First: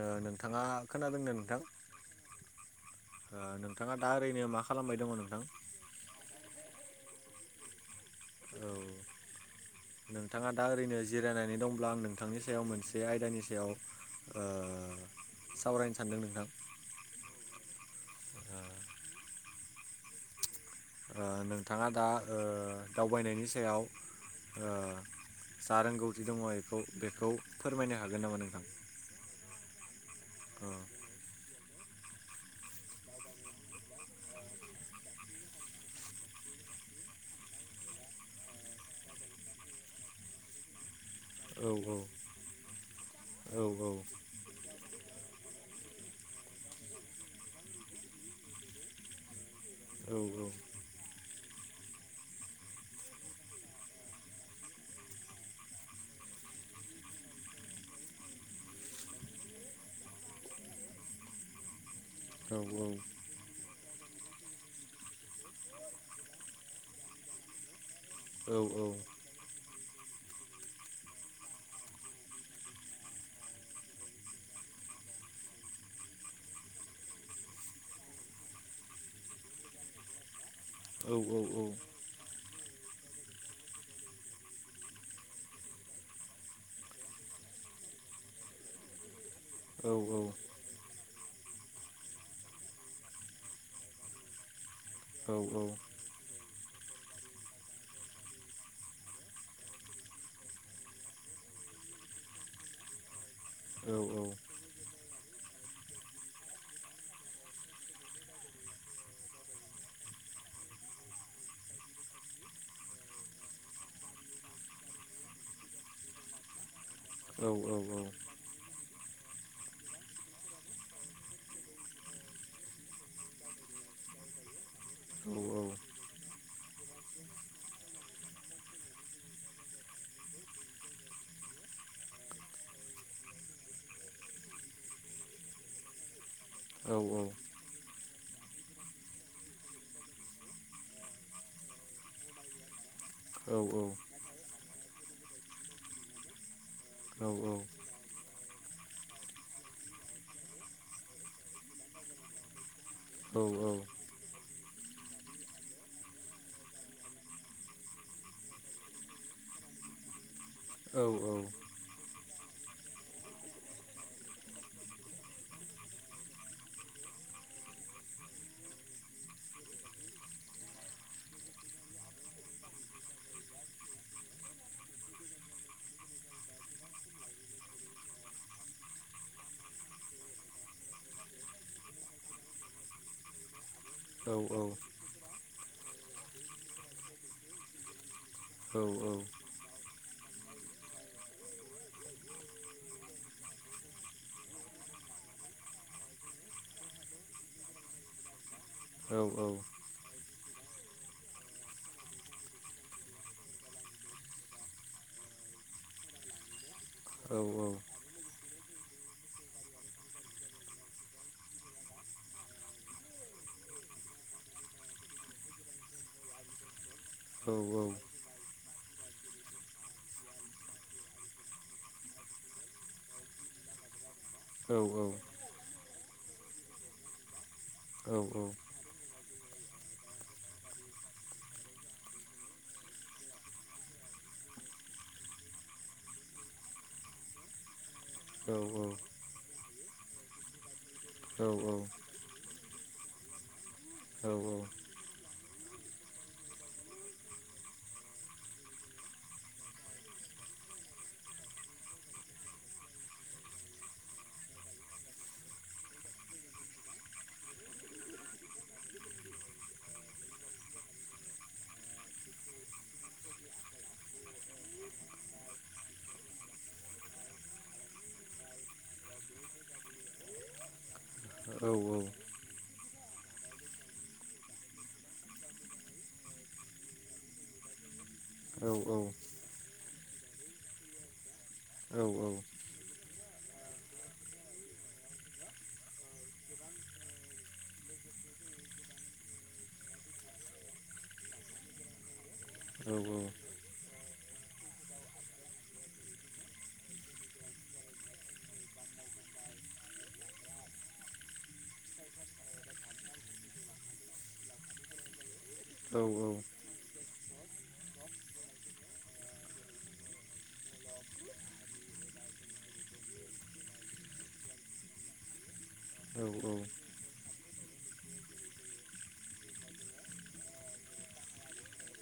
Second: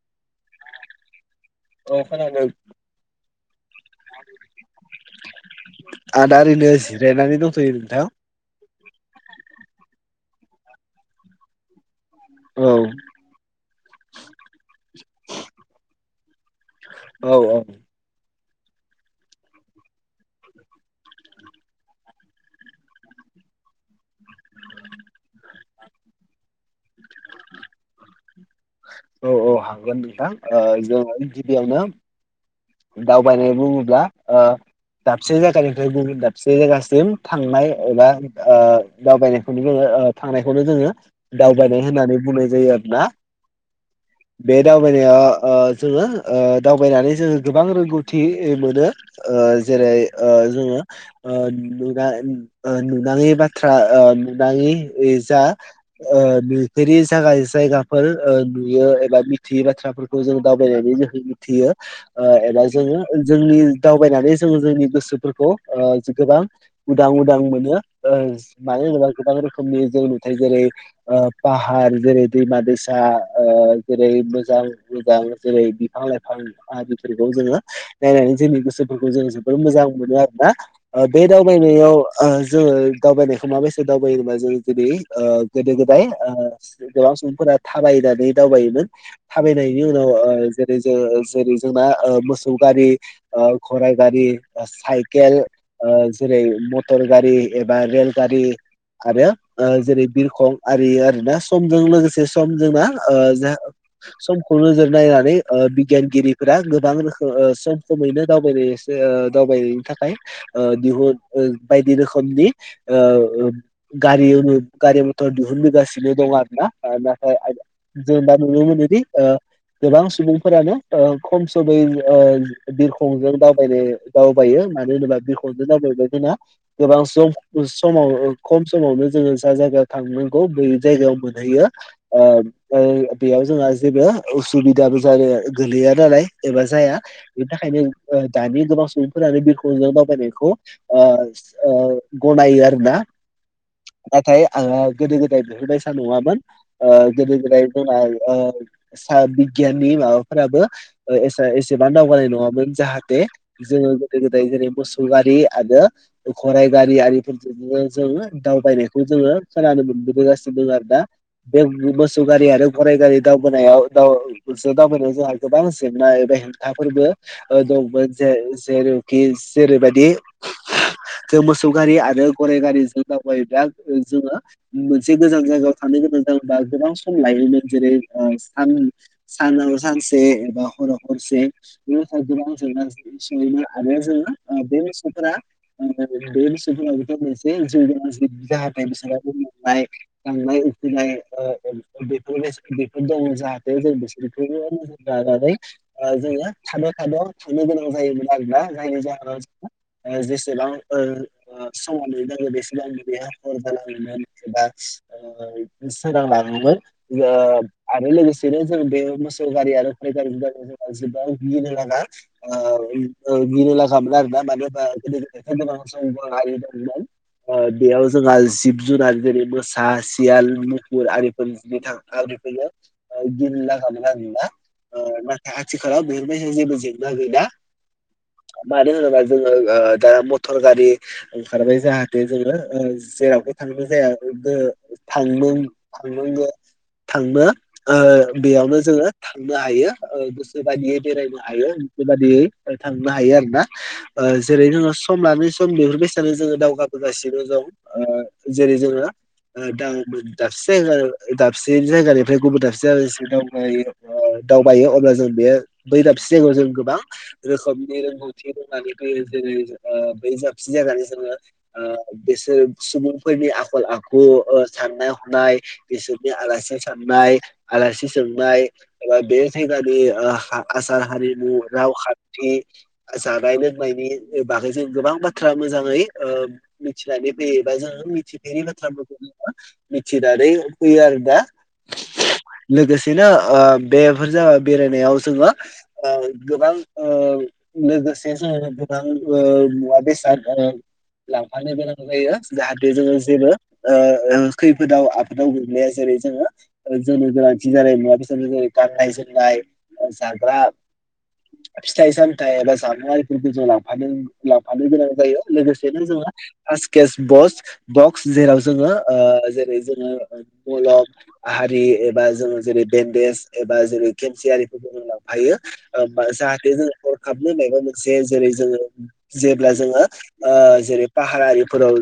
ओ नोंथाङा खोनादोंना? अ खोनादों। नोंथाङा दा ओरैनो मा खालामबाय दङ नोंथां? आदा ओरैनो [unintelligible] औ, नोंथाङा दा ओरैनो जिरायनानै दंब्ला आं [unintelligible] नोंथांनि सायाव औ मोनसे आयदानि सायाव ओ सावरायनो सानदों नोंथां। औ- औ। ओ नोंथाङा दा ओ दावबायनायनि सायाव ओ जा रोंगौथि दङ बेखौ -बेखौ फोरमायनो हागोन नामा नोंथां? औ- औ हागोन नोंथां जों गिबियावनो दावबायनाय बुङोब्ला ओ दाबसे जायगानिफ्राय गुबुन दाबसे जायगासिम थांनाय एबा ओ दावबायनायनखौनो जोङो थांनायखौनो जोङो ओ दावबायनाय औ होननानै बुंनाय जायो आरोना। बे दावबायनाया ओ जोङो ओ दावबायनानै जोङो गोबां रोंगौथि मोनो। ओ जेरै औ ओ जोङो ओ [unintelligible] नुनाङि बाथ्रा ओ नुनाङि जा ओ जेरै जायगा -जायगाफोर नुयो एबा मिथियै बाथ्राफोरखौ जों दावबायनानै जोहै मिथियो। ओ औ एबा जोङो जोंनि दावबायनानै जोङो जोंनि गोसोफोरखौ ओ गोबां उदां -उदां मोनो। ओ औ औ मानो होनोबा गोबां [unintelligible] जों नुथाय जेरै पाहार जेरै दैमा- दैसा ओ जेरै मोजां मोजां जेरै बिफां- लाइफां [unintelligible] [unintelligible] जोङो नायनानै जोंनि गोसोफोरखौ जोङो जोबोर मोजां मोनो आरोना। बे औ दावबायनायाव ओ जोङो दावबायनायखौ माबैसा दावबायो बा जेरै ओ गोदो- गोदाय ओ गोबां सुबुंफोरा थाबायनानै दावबायोमोन थाबायनायनि औ उनाव ओ जेरै जोङो [unintelligible] जोंना ओ मोसौ गारि ओ गराइ गारि साइकेल औ ओ जेरै मटर गारि एबा रेलगारि आरो ओ जेरै बिरखं आरि आरोना समजों लोगोसे सम जोंना ओ औ समखौ नोजोर नायनानै ओ बिगियानगिरि फोरा गोबां रोखोम [unintelligible] समैनो दावबाय ओ दावबायनायनि थाखाय ओ दिहुन ओ बायदि रोखोमनि ओ गारि गारि मथर दिहुनबोगासिनो दं आरो ना। नाथाय जों दा नुनो मोनोदि ओ गोबां सुबुंफोरानो ओ खम समै ओ बिरखंजों दावबायनो दावबायो। मानो होनोबा औ बिरखंजों [unintelligible] गोबां खम समाव खम समावनो जोङो जा जायगायाव थांनांगौ बै जायगायाव मोनहैयो। ओ बेयाव जोंहा जेबो उसुबिदाबो जाया गोग्लैया नालाय एबा जाया बिनि थाखायनो ओ दानि गोबां सुबुंफोरानो बिरखंजों दावबायनायखौ ओ ओ गनायो आरोना। औ औ। आङो गोदो गोदाय बिफोर बायदिसा नङामोन गोदो नोंथाङा गोदाय जोंना ओ [unintelligible] बिगियाननि माबाफोराबो ओ एसे एसेबां दावगानाय नङामोन जाहाथे जोङो गोदो गोद जेरै मोसौ गारि आरो गराइ गारि आरिफोरजों जोंङो दावबायनायखौ जोङो [unintelligible] मोसौ गारि आरो गराय गारि दावबोनायाव दाव [unintelligible] जोंहा गोबां जेंना एबा हेंथाफोरबो दंमोन जे जेरावखि जेरैबायदि जों मोसौ गारि आरो गराइ गारिजों दावबायोब्ला जोङो मोनसे गोजान जायगायाव थां [unintelligible] गोबां सम लायोमोन जेरै ओ सान सानाव सानसे एबा हराव हरसे बे गोबां जेंना जेंसियैनो आरो जोङो बे मोसौफोरा [unintelligible] गांनाय उखैनाय ओ बेफोर बेफोर दङ जाहाथे जों बिसोरफोर नोजोरनानै ओ जोंङो थाद' थाद' थांनो गोनां जायोमोन आरोना जायनि जाहोनाव ओ जबां ओ ओ समाव न लोगो बेसेबांं हर जालाङोमोन एबा सोरां ओ लांङोमोन। ओ आरो लोगोसेनो जों बे मोसौ गारि आरो [unintelligible] [unintelligible] [unintelligible] दंमोन बेयाव जोंहा जुनार जेरै मोसा सियाल मुफुर आरिफोरनि आरिफोरनो गिनो लागा [unintelligible] औ औ। आथिखालाव बेफोरबायसा जेबो जेंना गैया मानो होनोबा जोङो ओ दा मटर गारि ओंखारबाय जाहाथे जोङो ओ जेरावबो थांनो जाया [unintelligible] ओ बेयावनो जोङो थांनो हायो ओ गोसो बायदियै बेरायनो हायो गोसो बादियै थांनो हायो आरो ना ओ जेरै नोङो सम लानो सम बेफोरबायसानो जोङो दावगाबोगासिनो दं ओ जेरै जोङो [unintelligible] दाबसे जायगानिफ्राय गुबुन दाबसे [unintelligible] बायो अब्ला जों बे बै दाबसे जायगायाव जों गोबां रोखोमनि रोंगौथि रोंनानै फैयो जेरै ओ बै जाबसि जानानै जोङो ओ बिसोर सुबुंफोरनि आखल आखु ओ साननाय हनाय बिसोरनि आलासि साननाय आलासि सोंनाय एबा बे जायगानि ओ आसार हारिमु रावखान्थि जानाय लोंनायनि बागै जों गोबां बाथ्रा मोजाङै ओ मिथिनानै फैयोबा जों [unintelligible] मिथिनानै फैयो आरो ना। औ औ। लोगोसेनो ओ बे बेफोर जाबाय बेरायनायाव जोङो ओ गोबां ओ लोगोसे जोङो गोबां ओ मुवा बेसार ओ लांफानोबो नांगौ जायो। जाहाथे जोङो जेबो ओ ओ खैफोदाव आफोदाव गोग्लैया जेरै जोङो ओ जोंनो गोनांथि जानाय मुवा बेसादफोर जेरै गाननाय जोंमनाय, जाग्रा फिथाइ सामथाय एबा जामुआरिफोरखौ जों लांफानो लांफानो गोनां जायो। लोगोसेनो जोङो ओ [unintelligible] बस बक्स जेराव जोङो ओ जेरै जोङो मलम हारि ओ जोङो जेरै बेन्देज एबा जेरै खेमसेयारिफोरखौ जों लांफायो ओ जाहाथे जोङो खाबनो मायबा मोनसे जेरै जोङो जेब्ला जोङो ओ जेरै फाहारआरिफोराव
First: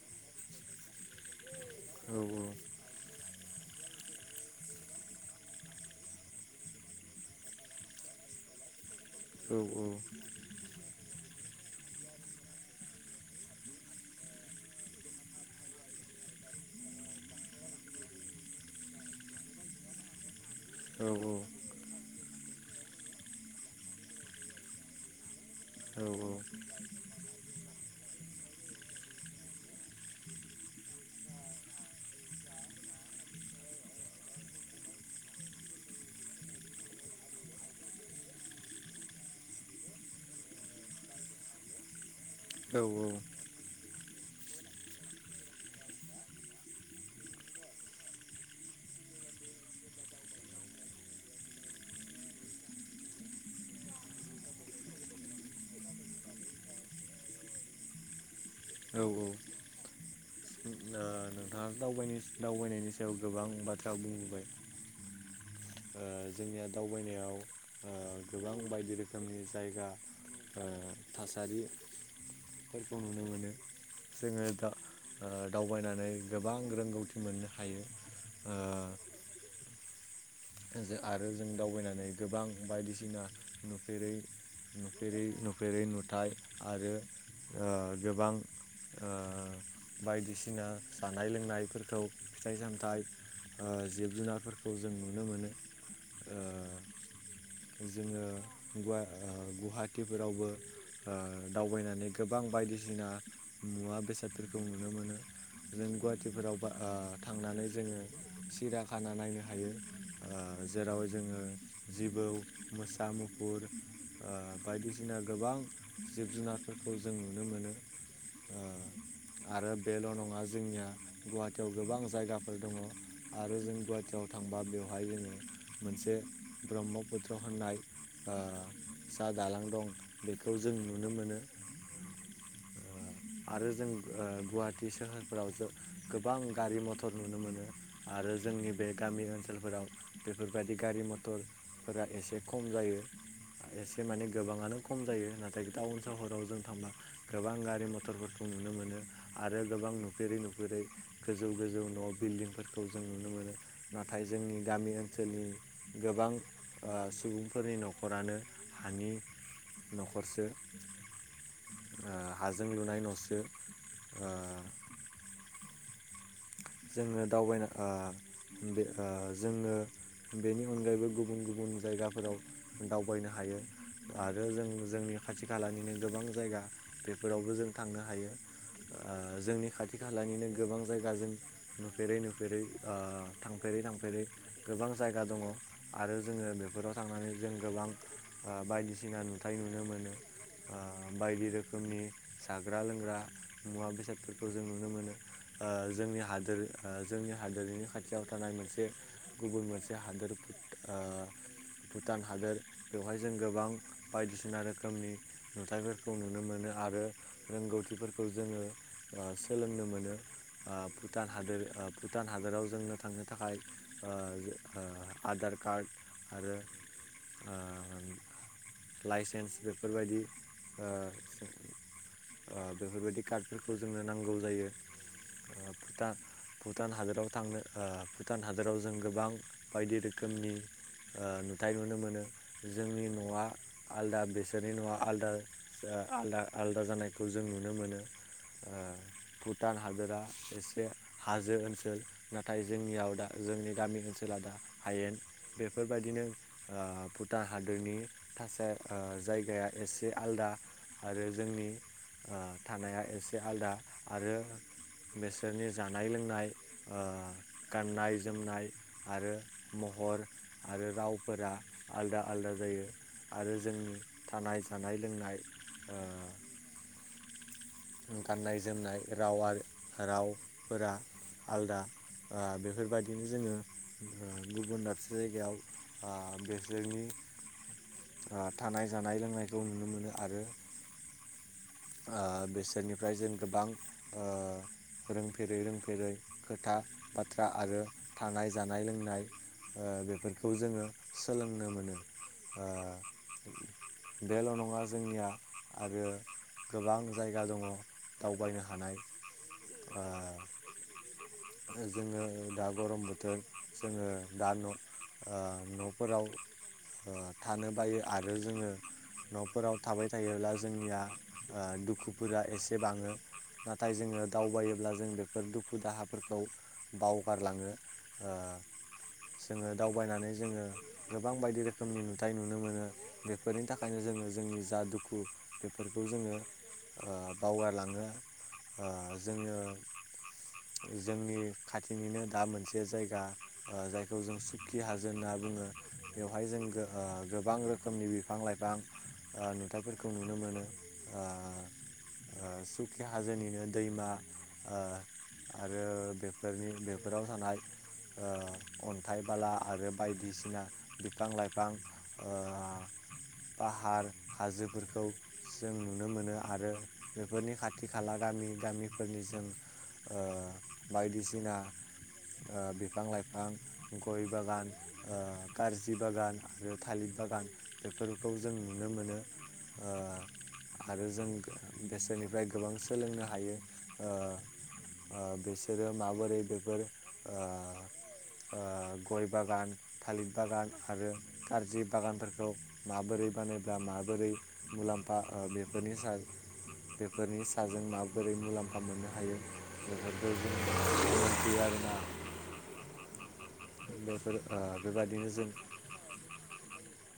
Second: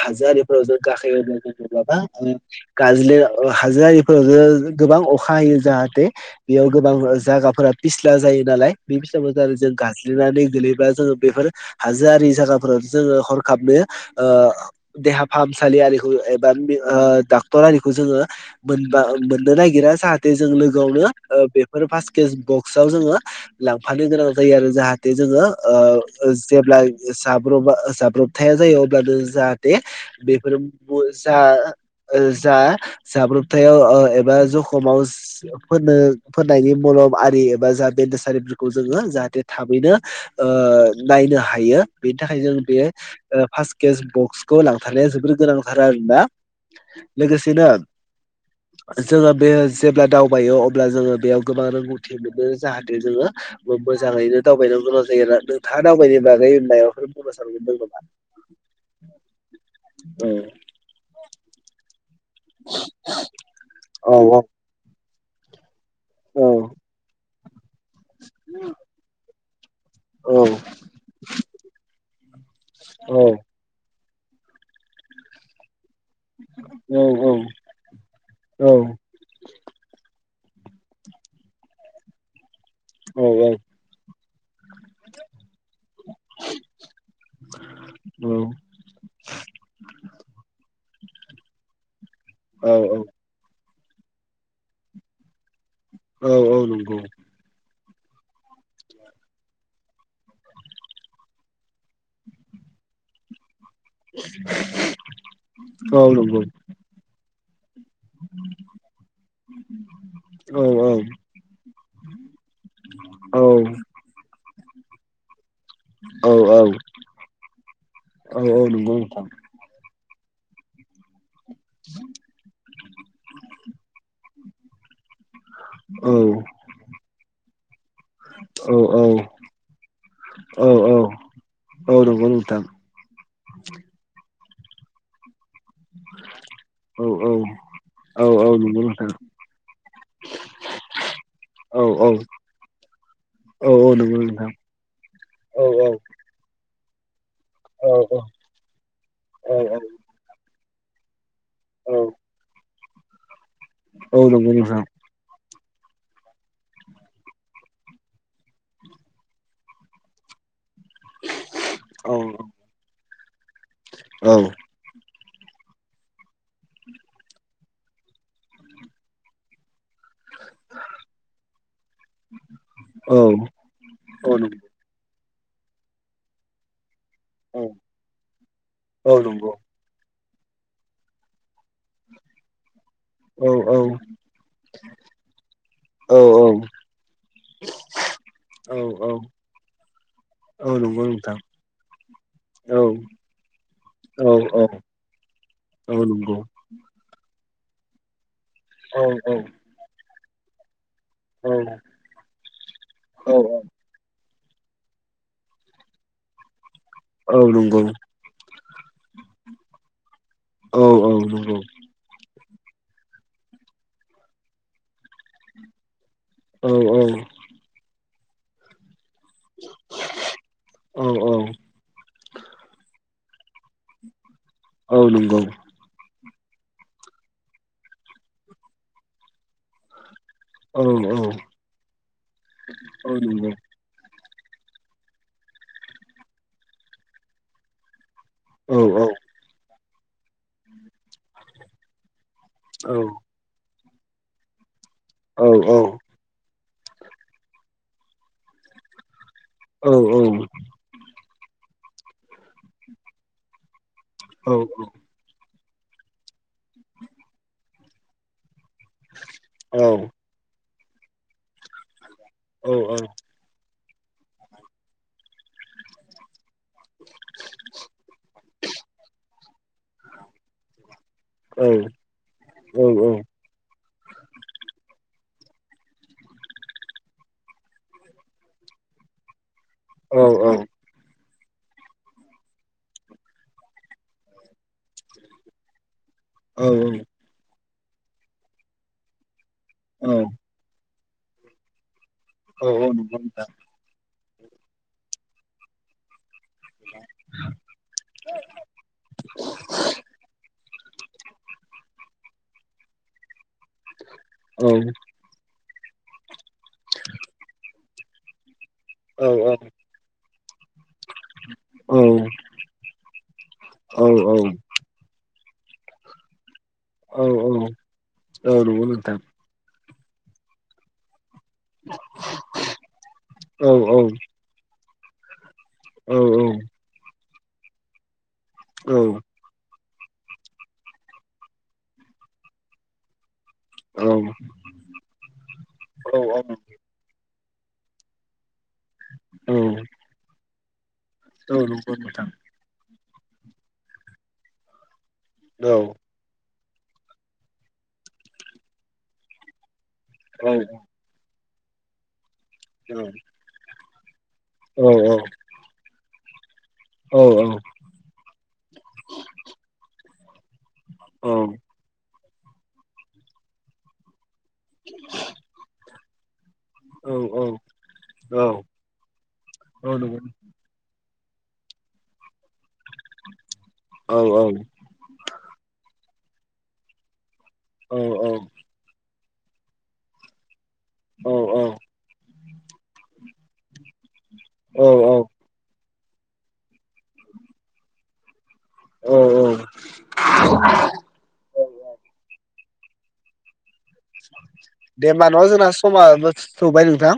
हाजो आरिफोराव जों गाखो [unintelligible] [unintelligible] गाज्लो ओ हाजोआरिफोराव जे गोबां अखा हायो जाहा थे बेयाव गोबां जागाफोरा फिस्ला जायो नालाय बे फिस्लाफोर जाहाथे गाज्लिनानै गोलै बा जोङो बेफोर हाजोआरि जागाफोराव जोङो हरखाबनो ओ देहा फासामसालि सालिखौ एबा ओ डाक्टर आरिखौ जोङो मोनबा मोननो नागिरा जाहाथे जों लो गोआवनो ओ बेफोर फास केेज बक्सवाव जोङो लांफानो गोनां जायो आरो जाहाथे जोङो ओ ओ जेब्ला जाब्रबा जाब्रबथाया जायो अब्लानो जाहाथे बेफोर जा ओ जा जाब्रबथायाव ओ एबा जखमाव फोरनो फोननायनि मलम आरि एबा जा बेन्डेजआरिफोरखौ जोङो जाहाथे थाबैनो ओ ओ नायनो हायो बेनि थाखाय जों बे ओ फार्स्ट केस बक्सखौ लांथारनाया जोबोर गोनांथार आरोना लोगोसेनो जोङो बे जेब्ला दाव बायो अब्ला जोङो बेयाव गोबां रोंगौथि मोनो जाहाथे जोङो मो-मोजाङैनो दावबायनो गोनां जायो आरो। नोंथाङा दावबायनायनि बागै माबाफोर बुंनो सानबावदों नामा? औ औ आ नोंथाङा दावबायनाय दावबायनायनि सायाव गोबां बाथ्रा औ बुंबोबाय। ओ औ जोंनिया दावबायनायाव ओ गोबां बायदि रोखोमनि जायगा औ ओ थासारि फोरखौ औ नुनो मोनो। जोङो दा ओ दाव बायनानै गोबां औ रोंगौथि मोननो हायो ओ औ जो आरो जों दावबायनानै गोबां बायदिसिना औ नुफेरै नुफेरै नुफेरै नुथाय आरो ओ गोबां ओ बायदिसिना जानाय लोंनायफोरखौ फिथाइ औ औ सामथाइ औ ओ जिब जुनारफोरखौ जों नुनो मोनो। औ औ ओ नंगौ। जोङो गुवाहा-गुवाहाटिफोरावबो ओ दावबायनानै गोबां बायदि सिना मुवा बेसादफोरखौ नुनो मोनो जों औ नंगौ गुवाहाटिफोरावबो ओ थांनानै जोङो सिरिया खाना नायनो हायो। औ ओ जेराव जोङो जिबौ, मोसा, औ मुफुर ओ ओ बायदिसिना गोबां जिब औ जुनारफोरखौ जों नुनो मोनो औ ओ औ नंगौ नोंथां आरो बेल' नङा। जोंनिया गुवाहाटियाव गोबां जायगाफोर दङ आरो जों गुवाहाटियाव थांबा बेयाव जोङो मोनसे औ ब्रह्मपुत्र होननाय ओ औ जा दालां दं बेखौ औ जों नुनो मोनो। औ नंगौ ओ नोंथां। आरो जों ओ गुवाहाटि सोहोरफोराव जोब गोबां गारि औ मथर औ नुनो मोनो औ आरो औ जोंनि नंगौ बे नोंथां गामि ओनसोल ओनसोलफोराव बेफोरबायदि गारि औ मथरफोरा औ एसे खम जायो। औ औ एसे नंगौ माने नोंथां गोबाङानो खम जायो औ नाथाय औ टाउन सहराव जों थांना गोबां गारि औ मथरफोरखौ नुनो मोनो औ आरो औ नंगौ नोंथां औ नंगौ औ गोबां नंगौ नुफेरै न जेरै गोजौ औ गोजौ औ न'आव बिल्डिंफोरखौ जों नुनो मोनो। औ नाथाय नंगौ जोंनि नोंथां गामि ओनसोलनि गोबां ओ सुबुंफोरनि न'खरानो हानि न'खरसो औ ओ हाजों लुनाय न'सो औ जोङो दावबायना ओ बे ओ जोङो बेनि अनगायैबो गुबुन गुबुन जायगाफोराव दावबायनो हायो। आरो जों जोंनि खाथि खालानिनो गोबां जायगा बेफोरावबो जों थांनो हायो ओ जोंनि खाथि खाला हालानिनो गोबां जायगाजों नुफेरै नुफेरै ओ थांफेरै थांफेरै गोबां जायगा दङ आरो जोङो बेफोराव थांनानै जों गोबां ओ बायदिसिना नुथाय नुनो मोनो। ओ बायदि रोखोमनि जाग्रा लोंग्रा मुवा बेसादफोरखौ जों औ नुनो औ मोनो। ओ जोंनि हा नंगौ ओ जोंनि हादोरनि खाथियाव थानाय मोनसे औ गुबुन मोनसे हादोर ओ भुटान हादोर बेवहाय जों औ गोबां बायदिसिना बिसिना रोखोमनि नुथायाइफोरखौ नुनो मोनो। आरो औ नंगौ रोंगौथिफोरखौ जोङो सोलोंनो मोनो। औ भुटान नंगौ हादोर भुटान हादोराव जोंनो थांनो थाखाय ओ ओ आधार कार्ड आरो औ ओ लाइसेन्स बेफोरबायदि ओ औ औ बेफोरबायदि कार्टखौ जोंनो नांगौ जायो औ नोंगौ ओ भुटान भुटान हादराव थांनो ओ भुटान हादराव जों गोबां बायदि रो खोमनिओ औ औ नुथाय नुनो मोनो जोंनि औ न'आ नंगौ आलदा बेसे बिसोरनि न'आ आलदा आलदा आलदा जानायखौ जों नुनो मोनो। ओ औ औ भुटान हादोरा एसे हाजो ओनसोल नाथाय जोंनियाव दा जोंनि गामि ओनसोला दा हायेन औ बेफोरबायदिनो ओ भुटान हादरनि थासा ओ जायग गाया एसे आलदा आरो जोंनि ओ थानाया एसे आलादा आरो बेसोरनि जानाय लोंनाय ओ गाननाय जोमनाय आरो महर आरो रावफोरा आलदा आलदा जायो आरो जोंनि थानाय जानाय लोंनाय ओ गाननाय जोमनाय राव आरो रावफोरा आलदा ओ बेफोरबायदिनो जोङो गुबुन दाबसे जायगायावओ बेसोरनि थानाय जानाय लोंनाय औ औ ओ बिसोरनिफ्राय जों गोबां रोंफेरै रोंफेरै खोथा औ बाथ्रा आरो थानाय जानाय लोंनाय औ बेफोरखौ जोङो सोलोंनो मोनो। ओ औ औ नोंथां [unintelligible] बेल' नङा जोंनिया आरो गोबां जायगा दङ दावबायनो हानाय जोङो दा गरम बोथोर जोङो दा न' ओ न' फोराव थानो बायो आरो जोङो न'फोराव थाबाय थायोब्ला ज जोंनिया ओ दुखुफोरा एसे बाङो नाथाय जोङो दावबायोब्ला जों बे बे दुखु दाहाफोरखौ बावगारलाङो जोङो दावबायनानै जोङो गोबां बायदि रोखोमनि नुथाय नुनो मोनो बेफोरनि थाखायनो जोङो जोंनि जा दुखु बेफोर खौ जोङो बावगारलाङो जोङो जोंनि खाथिनिनो दा मोनसे जायगा जायखौ जों सुक्खि हाजो होनना बुङो बेवहाय जों गोबां रोखोमनि बिफां लाइफां नुथाइफोरखौ नुनो मोनो द र नोंथां खखि हाजोनिनो दैमा आरो बे बेफोरनि बेफोराव थानाय अन्थाइ बाला आरो बायदिसिना बिफां लाइफां औ पाहार हाजोफोरखौ जों नुनो मोनो आरो बेफोरनि खाथि खाला गामि गामिफोरनि जों बायदिसिना बिफां लाइफां गय बागान खारजि बागान आरो थालिर औ बागान बेफोरखौ औ जों नुनो मोनो औ नंगौ आरो जों बेसोरनिफ्राय गोबां सोलोंनो हायो औ औ बिसोरो माबोरै बेफोर ओ औ औ ओ गय बागान थालिर बागान आरो औ कारजि बागानफोरखौ माबोरै बानायब्ला माबोरै औ मुलाम्फा बेफोरनि बेफोरनि साजों माबोरै मुलाम्फा औ औ [unintelligible] बेफोर ओ दे होनबा बेबादिनो न जों जोंना समाबो थौबाय नोंथां